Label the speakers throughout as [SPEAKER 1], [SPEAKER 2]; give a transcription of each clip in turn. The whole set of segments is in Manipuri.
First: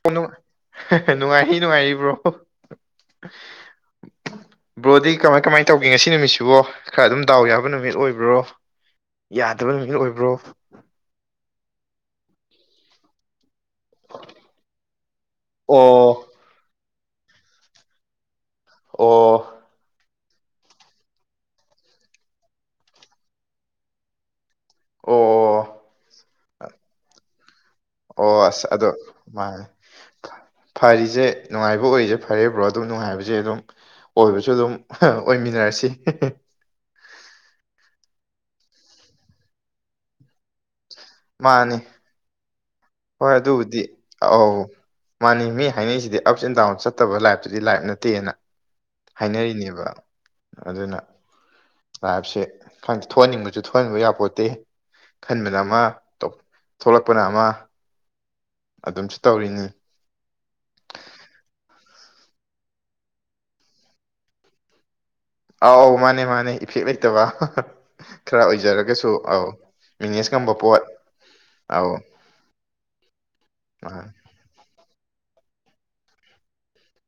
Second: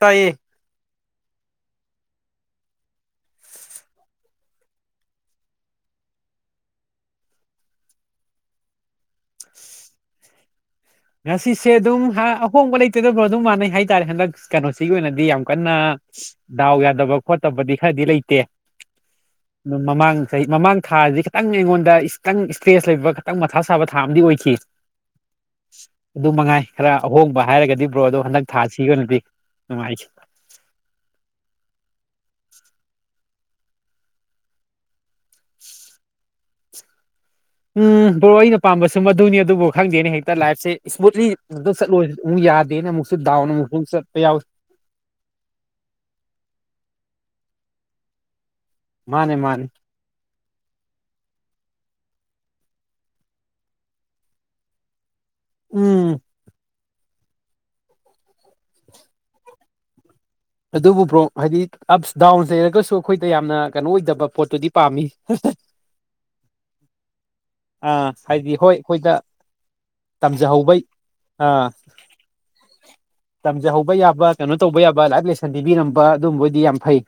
[SPEAKER 1] ꯇꯥꯏꯌꯦ
[SPEAKER 2] ꯀꯣꯅꯨꯡ ꯍꯦ ꯍꯦ ꯅꯨꯡꯉꯥꯏꯔꯤ ꯅꯨꯡꯉꯥꯏꯔꯤ ꯕ꯭ꯔꯣ
[SPEAKER 1] [inaudible]
[SPEAKER 2] ꯕ꯭ꯔꯣꯗꯤ ꯀꯃꯥꯏ ꯀꯃꯥꯏ ꯇꯧꯒꯦ ꯉꯁꯤ ꯅꯨꯃꯤꯠꯁꯤꯕꯣ ꯈꯔ ꯑꯗꯨꯝ ꯗꯥꯎ ꯌꯥꯕ ꯅꯨꯃꯤꯠ ꯑꯣꯏꯕ꯭ꯔꯣ ꯌꯥꯗꯕ ꯅꯨꯃꯤꯠꯒ ꯑꯣꯏꯕ꯭ꯔꯣ
[SPEAKER 1] ꯉꯁꯤꯁꯦ ꯑꯗꯨꯝ ꯍꯥ ꯑꯍꯣꯡꯕ ꯂꯩꯇꯦꯗ ꯕ꯭ꯔꯣ ꯑꯗꯨꯝ ꯃꯥꯟꯅꯩ ꯍꯥꯏꯇꯥꯔꯦ ꯍꯟꯗꯛ ꯀꯩꯅꯣꯁꯤꯒꯤ ꯑꯣꯏꯅꯗꯤ ꯌꯥꯝ ꯀꯟꯅ
[SPEAKER 2] ꯑꯣ
[SPEAKER 1] ꯗꯥꯎ ꯌꯥꯗꯕ ꯈꯣꯠꯇꯕꯗꯤ ꯈꯔꯗꯤ ꯂꯩꯇꯦ
[SPEAKER 2] ꯑꯣ
[SPEAKER 1] ꯃꯃꯥꯡ ꯆꯍꯤ ꯃꯃꯥꯡ ꯊꯥꯁꯤ ꯈꯤꯇꯪ ꯑꯩꯉꯣꯟꯗ ꯈꯤꯇꯪ ꯏꯁꯇ꯭ꯔꯦꯁ ꯂꯩꯕ ꯈꯤꯇꯪ ꯃꯊꯥ ꯁꯥꯕ ꯊꯥ ꯑꯃꯗꯤ ꯑꯣꯏꯈꯤ
[SPEAKER 2] ꯑꯣ
[SPEAKER 1] ꯑꯗꯨꯃꯉꯥꯏ ꯈꯔ ꯑꯍꯣꯡꯕ ꯍꯥꯏꯔꯒꯗꯤ ꯕ꯭ꯔꯣ ꯑꯗꯣ
[SPEAKER 2] ꯑꯣ
[SPEAKER 1] ꯍꯟꯗꯛ
[SPEAKER 2] ꯑꯁ
[SPEAKER 1] ꯊꯥꯁꯤꯒꯤ
[SPEAKER 2] ꯑꯗꯣ
[SPEAKER 1] ꯑꯣꯏꯅꯗꯤ
[SPEAKER 2] ꯃꯥꯅꯦ
[SPEAKER 1] ꯅꯨꯡꯉꯥꯏꯈꯤ
[SPEAKER 2] ꯐꯔꯤꯖꯦ ꯅꯨꯡꯉꯥꯏꯕ ꯑꯣꯏꯔꯤꯖꯦ ꯐꯔꯦ ꯕ꯭ꯔꯣ ꯑꯗꯨ ꯅꯨꯡꯉꯥꯏꯕꯖꯦ ꯑꯗꯨꯝ ꯑꯣꯏꯕꯁꯨ ꯑꯗꯨꯝ ꯑꯍꯥ ꯑꯣꯏꯃꯤꯟꯅꯔꯁꯤ ꯍꯤ ꯍꯤ
[SPEAKER 1] ꯎꯝ ꯕ꯭ꯔꯣ ꯑꯩꯅ ꯄꯥꯝꯕꯁꯨ ꯃꯗꯨꯅꯤ ꯑꯗꯨꯕꯨ ꯈꯪꯗꯦꯅꯦ ꯍꯦꯛꯇ ꯂꯥꯏꯐꯁꯦ ꯏꯁꯃꯨꯠꯂꯤ ꯗꯨꯝ
[SPEAKER 2] ꯃꯥꯅꯤ
[SPEAKER 1] ꯆꯠꯂꯨ ꯑꯃꯨꯛ ꯌꯥꯗꯅꯦ ꯑꯃꯨꯛ
[SPEAKER 2] ꯍꯣꯏ ꯑꯗꯨꯕꯨꯗꯤ ꯑꯥꯎ ꯃꯥꯅꯤ ꯃꯤ ꯍꯥꯏꯅꯩꯁꯤꯗꯤ ꯑꯞꯁ ꯑꯦꯟ ꯗꯥꯎꯟ ꯆꯠꯇꯕ ꯂꯥꯏꯐꯇꯨꯗꯤ ꯂꯥꯏꯞ ꯅꯠꯇꯦꯅ
[SPEAKER 1] ꯃꯥꯅꯦ ꯃꯥꯅꯦ
[SPEAKER 2] ꯍꯥꯏꯅꯔꯤꯅꯦꯕ ꯑꯗꯨꯅ ꯂꯥꯏꯞꯁꯦ ꯈꯪ ꯊꯣꯛꯍꯟꯅꯤꯡꯕꯁꯨ ꯊꯣꯛꯍꯟꯅꯤꯡꯕ ꯌꯥꯄꯣꯟꯇꯦ ꯈꯟꯕꯅ ꯑꯃ
[SPEAKER 1] ꯎꯝ
[SPEAKER 2] ꯇꯧ ꯊꯣꯛꯂꯛꯄꯅ ꯑꯃ ꯑꯗꯨꯝꯁꯨ ꯇꯧꯔꯤꯅꯤ
[SPEAKER 1] ꯑꯗꯨꯕꯨ ꯕ꯭ꯔꯣ ꯍꯥꯏꯗꯤ ꯑꯞꯁ ꯗꯥꯎꯟ ꯂꯩꯩꯔꯒꯁꯨ ꯑꯩꯈꯣꯏꯗ ꯌꯥꯝꯅ ꯀꯩꯅꯣ ꯑꯣꯏꯗꯕ ꯄꯣꯠꯇꯨꯗꯤ ꯄꯥꯝꯃꯤ ꯍꯥ ꯍꯥ
[SPEAKER 2] ꯑꯥꯎ ꯃꯥꯅꯦ ꯃꯥꯅꯦ ꯏꯐꯦꯛ ꯂꯩꯇꯕ ꯍꯥ ꯍꯥ
[SPEAKER 1] ꯑꯥ
[SPEAKER 2] ꯈꯔ
[SPEAKER 1] ꯍꯥꯏꯗꯤ ꯍꯣꯏ ꯑꯩꯈꯣꯏꯗ
[SPEAKER 2] ꯑꯣꯏꯖꯔꯒꯁꯨ ꯑꯥꯎ ꯃꯤꯅꯦꯁ ꯉꯝꯕ
[SPEAKER 1] ꯇꯝꯖꯍꯧꯕ
[SPEAKER 2] ꯄꯣꯠ
[SPEAKER 1] ꯑꯥ
[SPEAKER 2] ꯑꯧ
[SPEAKER 1] ꯇꯝꯖꯍꯧꯕ ꯌꯥꯕ ꯀꯩꯅꯣ ꯇꯧꯕ ꯌꯥꯕ ꯂꯥꯏꯐ ꯂꯦꯁꯟ ꯄꯤꯕꯤꯔꯝꯕ ꯑꯗꯨꯝꯕ ꯑꯣꯏꯗꯤ ꯌꯥꯝ ꯐꯩ